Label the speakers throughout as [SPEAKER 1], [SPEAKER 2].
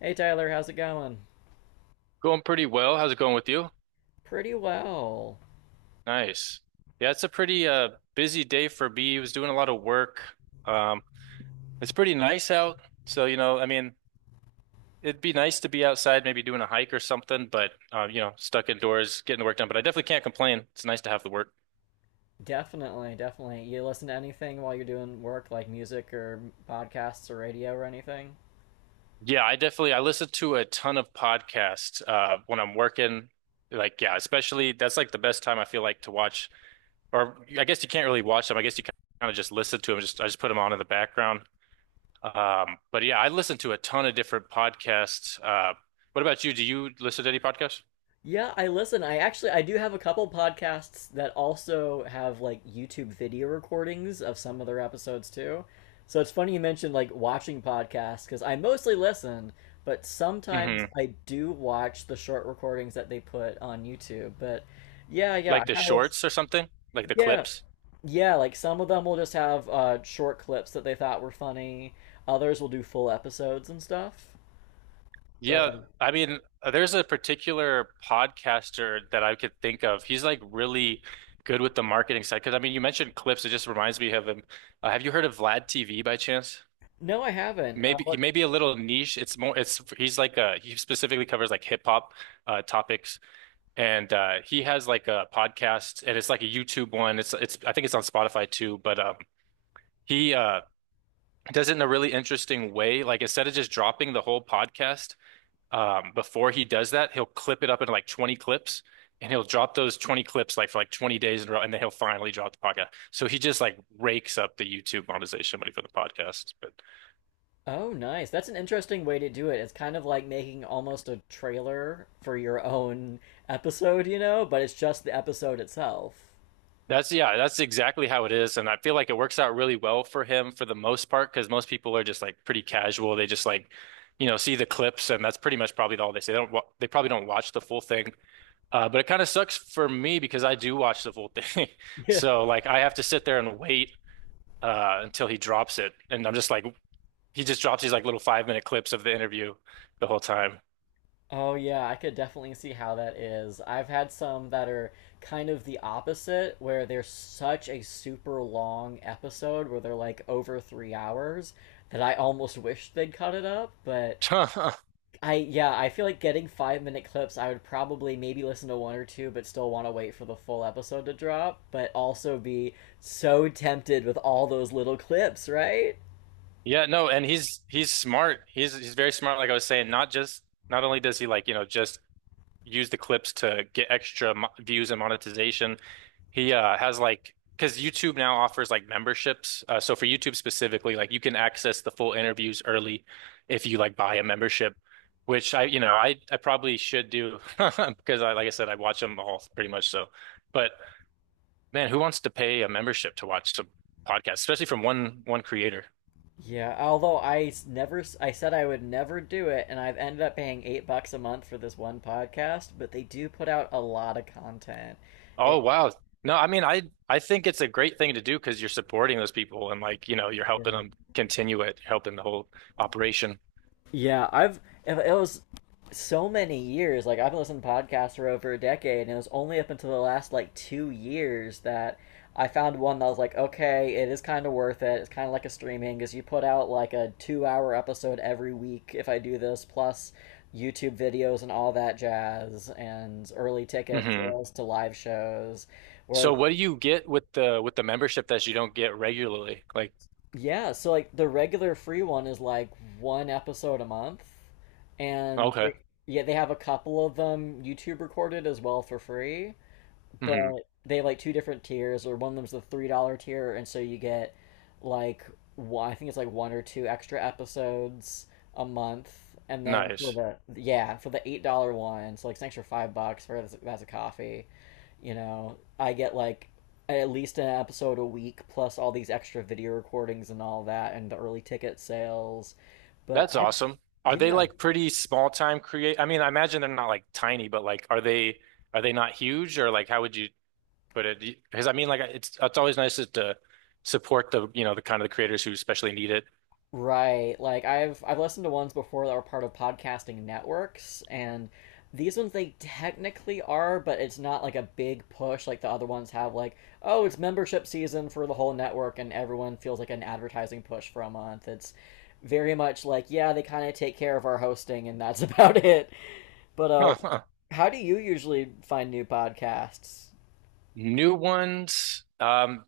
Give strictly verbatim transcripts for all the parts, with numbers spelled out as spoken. [SPEAKER 1] Hey Tyler, how's it going?
[SPEAKER 2] Going pretty well. How's it going with you?
[SPEAKER 1] Pretty well.
[SPEAKER 2] Nice. Yeah, it's a pretty uh busy day for me. I was doing a lot of work. Um, it's pretty nice out. So, you know, I mean, it'd be nice to be outside, maybe doing a hike or something, but uh, you know, stuck indoors, getting the work done. But I definitely can't complain. It's nice to have the work.
[SPEAKER 1] Definitely, definitely. You listen to anything while you're doing work, like music or podcasts or radio or anything?
[SPEAKER 2] Yeah, I definitely I listen to a ton of podcasts uh when I'm working. Like, yeah, especially that's like the best time I feel like to watch, or I guess you can't really watch them. I guess you kind of just listen to them. Just I just put them on in the background. Um, but yeah, I listen to a ton of different podcasts. Uh, what about you? Do you listen to any podcasts?
[SPEAKER 1] Yeah, I listen. I actually I do have a couple podcasts that also have like YouTube video recordings of some of their episodes too. So it's funny you mentioned like watching podcasts because I mostly listen, but sometimes
[SPEAKER 2] Hmm.
[SPEAKER 1] I do watch the short recordings that they put on YouTube. But yeah, yeah, I
[SPEAKER 2] Like the
[SPEAKER 1] kind of
[SPEAKER 2] shorts or something? Like the
[SPEAKER 1] yeah.
[SPEAKER 2] clips?
[SPEAKER 1] Yeah, like some of them will just have uh, short clips that they thought were funny. Others will do full episodes and stuff. But
[SPEAKER 2] Yeah,
[SPEAKER 1] um,
[SPEAKER 2] I mean, there's a particular podcaster that I could think of. He's like really good with the marketing side. Because I mean, you mentioned clips. It just reminds me of him. Uh, have you heard of Vlad T V by chance?
[SPEAKER 1] no, I haven't. Uh,
[SPEAKER 2] Maybe he
[SPEAKER 1] what?
[SPEAKER 2] may be a little niche. It's more. It's he's like uh he specifically covers like hip hop uh topics. And uh, he has like a podcast, and it's like a YouTube one. It's it's I think it's on Spotify too, but um, he uh, does it in a really interesting way. Like, instead of just dropping the whole podcast, um, before he does that, he'll clip it up into like twenty clips. And he'll drop those twenty clips like for like twenty days in a row, and then he'll finally drop the podcast. So he just like rakes up the YouTube monetization money for the podcast. But
[SPEAKER 1] Oh, nice. That's an interesting way to do it. It's kind of like making almost a trailer for your own episode, you know, but it's just the episode itself.
[SPEAKER 2] that's, yeah, that's exactly how it is. And I feel like it works out really well for him for the most part because most people are just like pretty casual. They just like, you know, see the clips and that's pretty much probably all they say. They don't wa they probably don't watch the full thing. Uh, but it kind of sucks for me because I do watch the full thing. So like I have to sit there and wait uh, until he drops it. And I'm just like he just drops these like little five minute clips of the interview the whole time.
[SPEAKER 1] Oh yeah, I could definitely see how that is. I've had some that are kind of the opposite, where they're such a super long episode where they're like over three hours that I almost wish they'd cut it up. But I yeah, I feel like getting five minute clips, I would probably maybe listen to one or two, but still want to wait for the full episode to drop, but also be so tempted with all those little clips, right?
[SPEAKER 2] Yeah, no, and he's he's smart. He's he's very smart. Like I was saying, not just, not only does he like, you know, just use the clips to get extra mo views and monetization. He uh, has like, because YouTube now offers like memberships. Uh, so for YouTube specifically, like you can access the full interviews early if you like buy a membership, which I, you know, I I probably should do because, I like I said, I watch them all pretty much. So but man, who wants to pay a membership to watch some podcasts, especially from one one creator?
[SPEAKER 1] Yeah, although I never, I said I would never do it, and I've ended up paying eight bucks a month for this one podcast, but they do put out a lot of content.
[SPEAKER 2] Oh
[SPEAKER 1] It,
[SPEAKER 2] wow. No, I mean, I I think it's a great thing to do because you're supporting those people and, like, you know, you're helping them
[SPEAKER 1] yeah.
[SPEAKER 2] continue it, helping the whole operation.
[SPEAKER 1] Yeah, I've it was so many years. Like I've been listening to podcasts for over a decade, and it was only up until the last like two years that I found one that was like, okay, it is kind of worth it. It's kind of like a streaming because you put out like a two-hour episode every week if I do this, plus YouTube videos and all that jazz, and early ticket
[SPEAKER 2] Hmm.
[SPEAKER 1] sales to live shows.
[SPEAKER 2] So
[SPEAKER 1] Whereas
[SPEAKER 2] what do you get with the with the membership that you don't get regularly? Like,
[SPEAKER 1] yeah, so like the regular free one is like one episode a month, and
[SPEAKER 2] okay.
[SPEAKER 1] they, yeah, they have a couple of them YouTube recorded as well for free,
[SPEAKER 2] Hmm.
[SPEAKER 1] but they have like two different tiers, or one of them's the three dollar tier, and so you get like one, I think it's like one or two extra episodes a month, and then for
[SPEAKER 2] Nice.
[SPEAKER 1] the yeah for the eight dollar one, so like it's an extra five bucks for that's, that's a coffee. You know, I get like at least an episode a week, plus all these extra video recordings and all that, and the early ticket sales. But
[SPEAKER 2] That's
[SPEAKER 1] I
[SPEAKER 2] awesome. Are they
[SPEAKER 1] yeah.
[SPEAKER 2] like pretty small time create? I mean, I imagine they're not like tiny, but like are they, are they not huge? Or like, how would you? But it, because I mean, like, it's it's always nice to to support, the you know, the kind of the creators who especially need it.
[SPEAKER 1] Right. Like I've I've listened to ones before that were part of podcasting networks, and these ones they technically are, but it's not like a big push like the other ones have like, oh, it's membership season for the whole network and everyone feels like an advertising push for a month. It's very much like, yeah, they kind of take care of our hosting and that's about it. But uh,
[SPEAKER 2] Huh, huh.
[SPEAKER 1] how do you usually find new podcasts?
[SPEAKER 2] New ones. Um,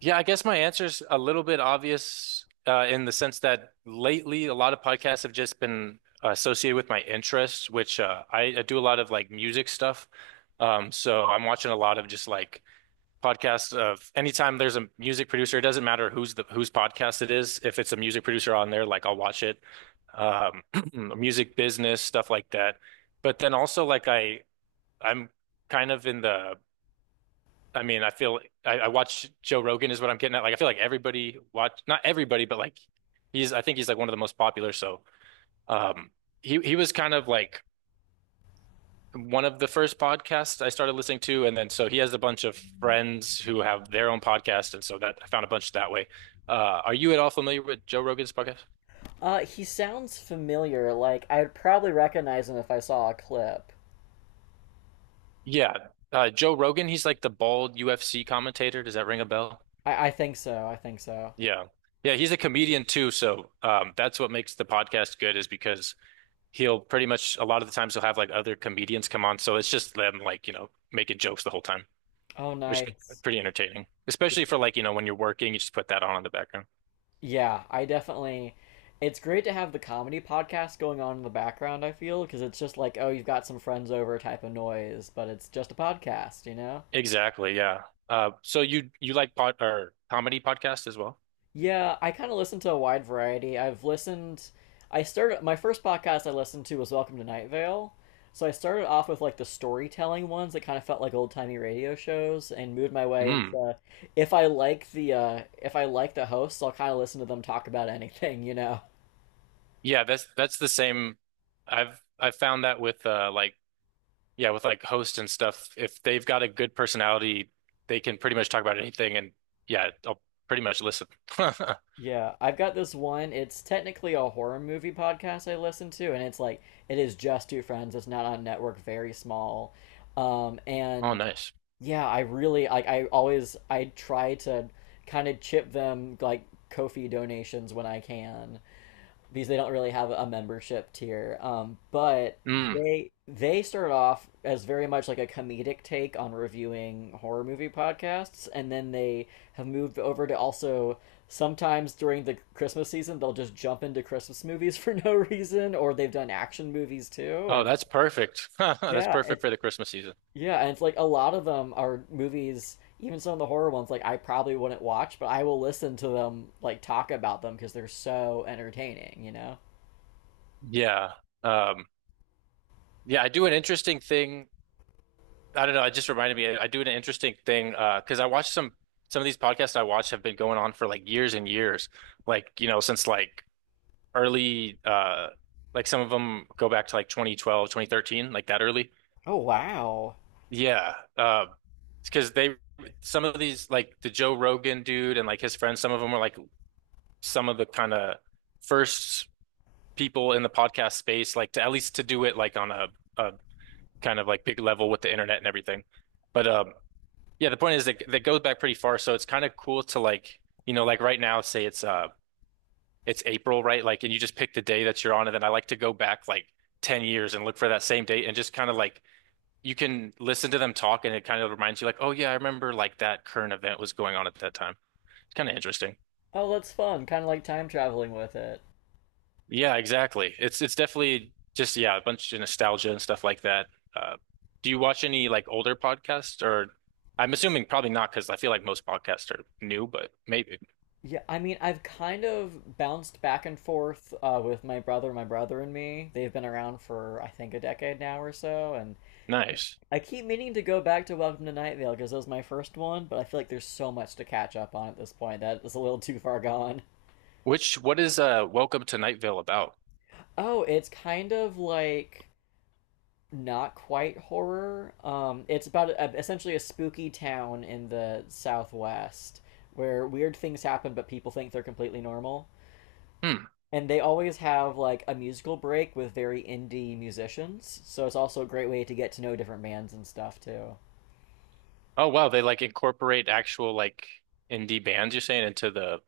[SPEAKER 2] Yeah, I guess my answer's a little bit obvious, uh, in the sense that lately a lot of podcasts have just been associated with my interests, which, uh, I, I do a lot of like music stuff. Um, so I'm watching a lot of just like podcasts of anytime there's a music producer, it doesn't matter who's the whose podcast it is. If it's a music producer on there, like I'll watch it. Um, Music business stuff like that. But then also like I I'm kind of in the, I mean, I feel I, I watch Joe Rogan is what I'm getting at. Like I feel like everybody watch, not everybody, but like he's, I think he's like one of the most popular. So um he he was kind of like one of the first podcasts I started listening to. And then so he has a bunch of friends who have their own podcast. And so that I found a bunch that way. Uh are you at all familiar with Joe Rogan's podcast?
[SPEAKER 1] Uh, he sounds familiar. Like I'd probably recognize him if I saw a clip.
[SPEAKER 2] Yeah. Uh Joe Rogan, he's like the bald U F C commentator. Does that ring a bell?
[SPEAKER 1] I I think so. I think so.
[SPEAKER 2] Yeah. Yeah, he's a comedian too, so um that's what makes the podcast good is because he'll pretty much, a lot of the times he'll have like other comedians come on, so it's just them like, you know, making jokes the whole time,
[SPEAKER 1] Oh,
[SPEAKER 2] which is
[SPEAKER 1] nice.
[SPEAKER 2] pretty entertaining. Especially for like, you know, when you're working, you just put that on in the background.
[SPEAKER 1] Yeah, I definitely. It's great to have the comedy podcast going on in the background, I feel, because it's just like, oh, you've got some friends over type of noise, but it's just a podcast, you know?
[SPEAKER 2] Exactly, yeah. Uh, so you you like pod or comedy podcasts as well?
[SPEAKER 1] Yeah, I kind of listen to a wide variety. I've listened. I started. My first podcast I listened to was Welcome to Night Vale. So I started off with like the storytelling ones that kind of felt like old-timey radio shows, and moved my way
[SPEAKER 2] Mm.
[SPEAKER 1] into if I like the uh if I like the hosts, I'll kind of listen to them talk about anything, you know.
[SPEAKER 2] Yeah, that's that's the same. I've I've found that with uh like, yeah, with like hosts and stuff, if they've got a good personality, they can pretty much talk about anything, and yeah, I'll pretty much listen.
[SPEAKER 1] Yeah, I've got this one. It's technically a horror movie podcast I listen to, and it's like it is just two friends. It's not on network, very small. Um,
[SPEAKER 2] Oh,
[SPEAKER 1] and
[SPEAKER 2] nice.
[SPEAKER 1] yeah, I really like. I always I try to kind of chip them like Kofi donations when I can because they don't really have a membership tier. Um, but
[SPEAKER 2] Mm.
[SPEAKER 1] they they start off as very much like a comedic take on reviewing horror movie podcasts, and then they have moved over to also sometimes during the Christmas season they'll just jump into Christmas movies for no reason, or they've done action movies too,
[SPEAKER 2] Oh,
[SPEAKER 1] and
[SPEAKER 2] that's perfect. That's
[SPEAKER 1] yeah,
[SPEAKER 2] perfect
[SPEAKER 1] it
[SPEAKER 2] for the Christmas season.
[SPEAKER 1] yeah, and it's like a lot of them are movies. Even some of the horror ones, like I probably wouldn't watch, but I will listen to them like talk about them because they're so entertaining, you know.
[SPEAKER 2] Yeah. Um, yeah, I do an interesting thing. I don't know, it just reminded me, I do an interesting thing, uh, because I watch some some of these podcasts I watch have been going on for like years and years. Like, you know, since like early uh like some of them go back to like twenty twelve, twenty thirteen, like that early.
[SPEAKER 1] Oh wow.
[SPEAKER 2] Yeah. Uh, because they, some of these like the Joe Rogan dude and like his friends, some of them were like some of the kind of first people in the podcast space, like to at least to do it like on a, a kind of like big level with the internet and everything. But um, yeah, the point is that that goes back pretty far, so it's kind of cool to like, you know, like right now, say it's uh it's April, right? Like, and you just pick the day that you're on, and then I like to go back like ten years and look for that same date and just kind of like you can listen to them talk and it kind of reminds you like, oh yeah, I remember like that current event was going on at that time. It's kind of interesting.
[SPEAKER 1] Oh, that's fun. Kind of like time traveling with it.
[SPEAKER 2] Yeah, exactly. It's it's definitely just, yeah, a bunch of nostalgia and stuff like that. Uh, do you watch any like older podcasts? Or I'm assuming probably not because I feel like most podcasts are new, but maybe.
[SPEAKER 1] Yeah, I mean, I've kind of bounced back and forth uh, with my brother, my brother and me. They've been around for I think a decade now or so, and
[SPEAKER 2] Nice.
[SPEAKER 1] I keep meaning to go back to Welcome to Night Vale because that was my first one. But I feel like there's so much to catch up on at this point that it's a little too far gone.
[SPEAKER 2] Which, what is uh Welcome to Night Vale about?
[SPEAKER 1] Oh, it's kind of like not quite horror. Um, it's about a, essentially a spooky town in the southwest where weird things happen, but people think they're completely normal.
[SPEAKER 2] Hmm.
[SPEAKER 1] And they always have like a musical break with very indie musicians, so it's also a great way to get to know different bands and stuff too.
[SPEAKER 2] Oh wow, they like incorporate actual like indie bands, you're saying, into the,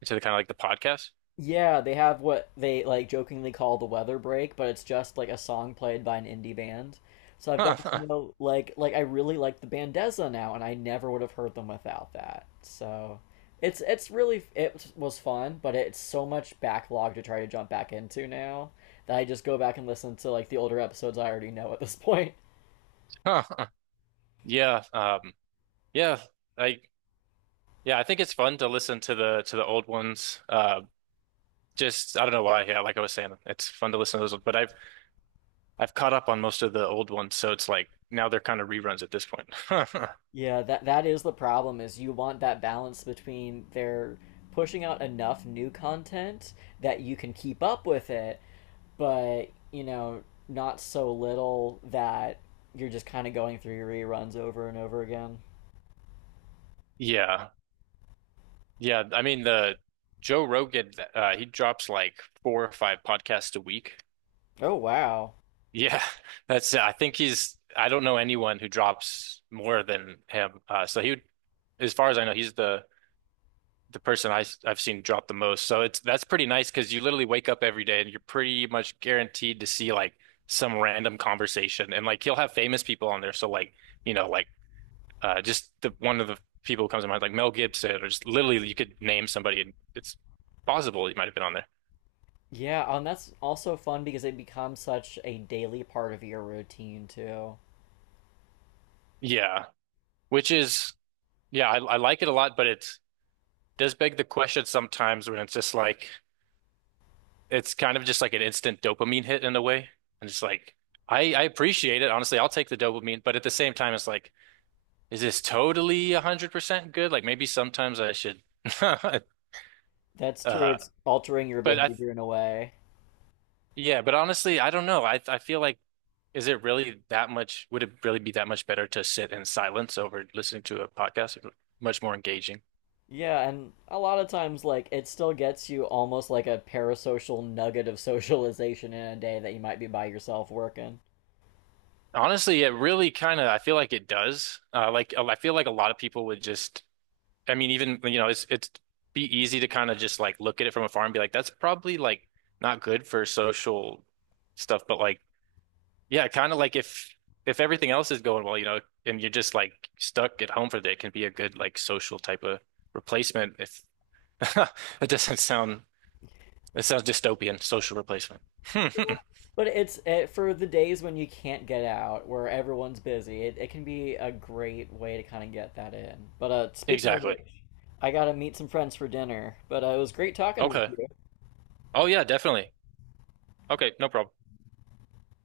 [SPEAKER 2] into the kind of like the podcast?
[SPEAKER 1] Yeah, they have what they like jokingly call the weather break, but it's just like a song played by an indie band. So I've
[SPEAKER 2] Huh,
[SPEAKER 1] gotten to
[SPEAKER 2] huh,
[SPEAKER 1] know like like I really like the band Dezza now, and I never would have heard them without that. So it's it's really it was fun, but it's so much backlog to try to jump back into now that I just go back and listen to like the older episodes I already know at this point.
[SPEAKER 2] huh, huh. Yeah, um yeah, I yeah, I think it's fun to listen to the, to the old ones. Um Just I don't know why. Yeah, like I was saying, it's fun to listen to those, but I've I've caught up on most of the old ones, so it's like now they're kind of reruns at this point.
[SPEAKER 1] Yeah, that that is the problem is you want that balance between their pushing out enough new content that you can keep up with it, but you know, not so little that you're just kind of going through your reruns over and over again.
[SPEAKER 2] Yeah. Yeah, I mean, the Joe Rogan, uh he drops like four or five podcasts a week.
[SPEAKER 1] Oh wow.
[SPEAKER 2] Yeah. That's, I think he's, I don't know anyone who drops more than him. Uh so he would, as far as I know, he's the the person I, i have seen drop the most. So it's, that's pretty nice because you literally wake up every day and you're pretty much guaranteed to see like some random conversation. And like he'll have famous people on there. So like, you know, like uh just the one of the people who comes to mind, like Mel Gibson, or just literally you could name somebody and it's possible he might have been on there.
[SPEAKER 1] Yeah, and that's also fun because it becomes such a daily part of your routine too.
[SPEAKER 2] Yeah. Which is, yeah, I, I like it a lot, but it does beg the question sometimes when it's just like it's kind of just like an instant dopamine hit in a way. And it's like, I, I appreciate it. Honestly, I'll take the dopamine, but at the same time, it's like, is this totally one hundred percent good? Like maybe sometimes I should.
[SPEAKER 1] That's true.
[SPEAKER 2] Uh,
[SPEAKER 1] It's altering your
[SPEAKER 2] but I,
[SPEAKER 1] behavior in a way.
[SPEAKER 2] yeah, but honestly, I don't know. I, I feel like, is it really that much? Would it really be that much better to sit in silence over listening to a podcast? Much more engaging.
[SPEAKER 1] Yeah, and a lot of times like it still gets you almost like a parasocial nugget of socialization in a day that you might be by yourself working.
[SPEAKER 2] Honestly, it really kind of, I feel like it does. Uh, like, I feel like a lot of people would just, I mean, even, you know, it's it's be easy to kind of just like look at it from afar and be like, that's probably like not good for social stuff. But like, yeah, kind of like if if everything else is going well, you know, and you're just like stuck at home for the day, it can be a good like social type of replacement. If it doesn't sound, it sounds dystopian, social replacement.
[SPEAKER 1] But it's it, for the days when you can't get out, where everyone's busy. It, it can be a great way to kind of get that in. But uh, speaking of
[SPEAKER 2] Exactly.
[SPEAKER 1] which, I gotta meet some friends for dinner. But uh, it was great talking with
[SPEAKER 2] Okay.
[SPEAKER 1] you.
[SPEAKER 2] Oh yeah, definitely. Okay, no problem.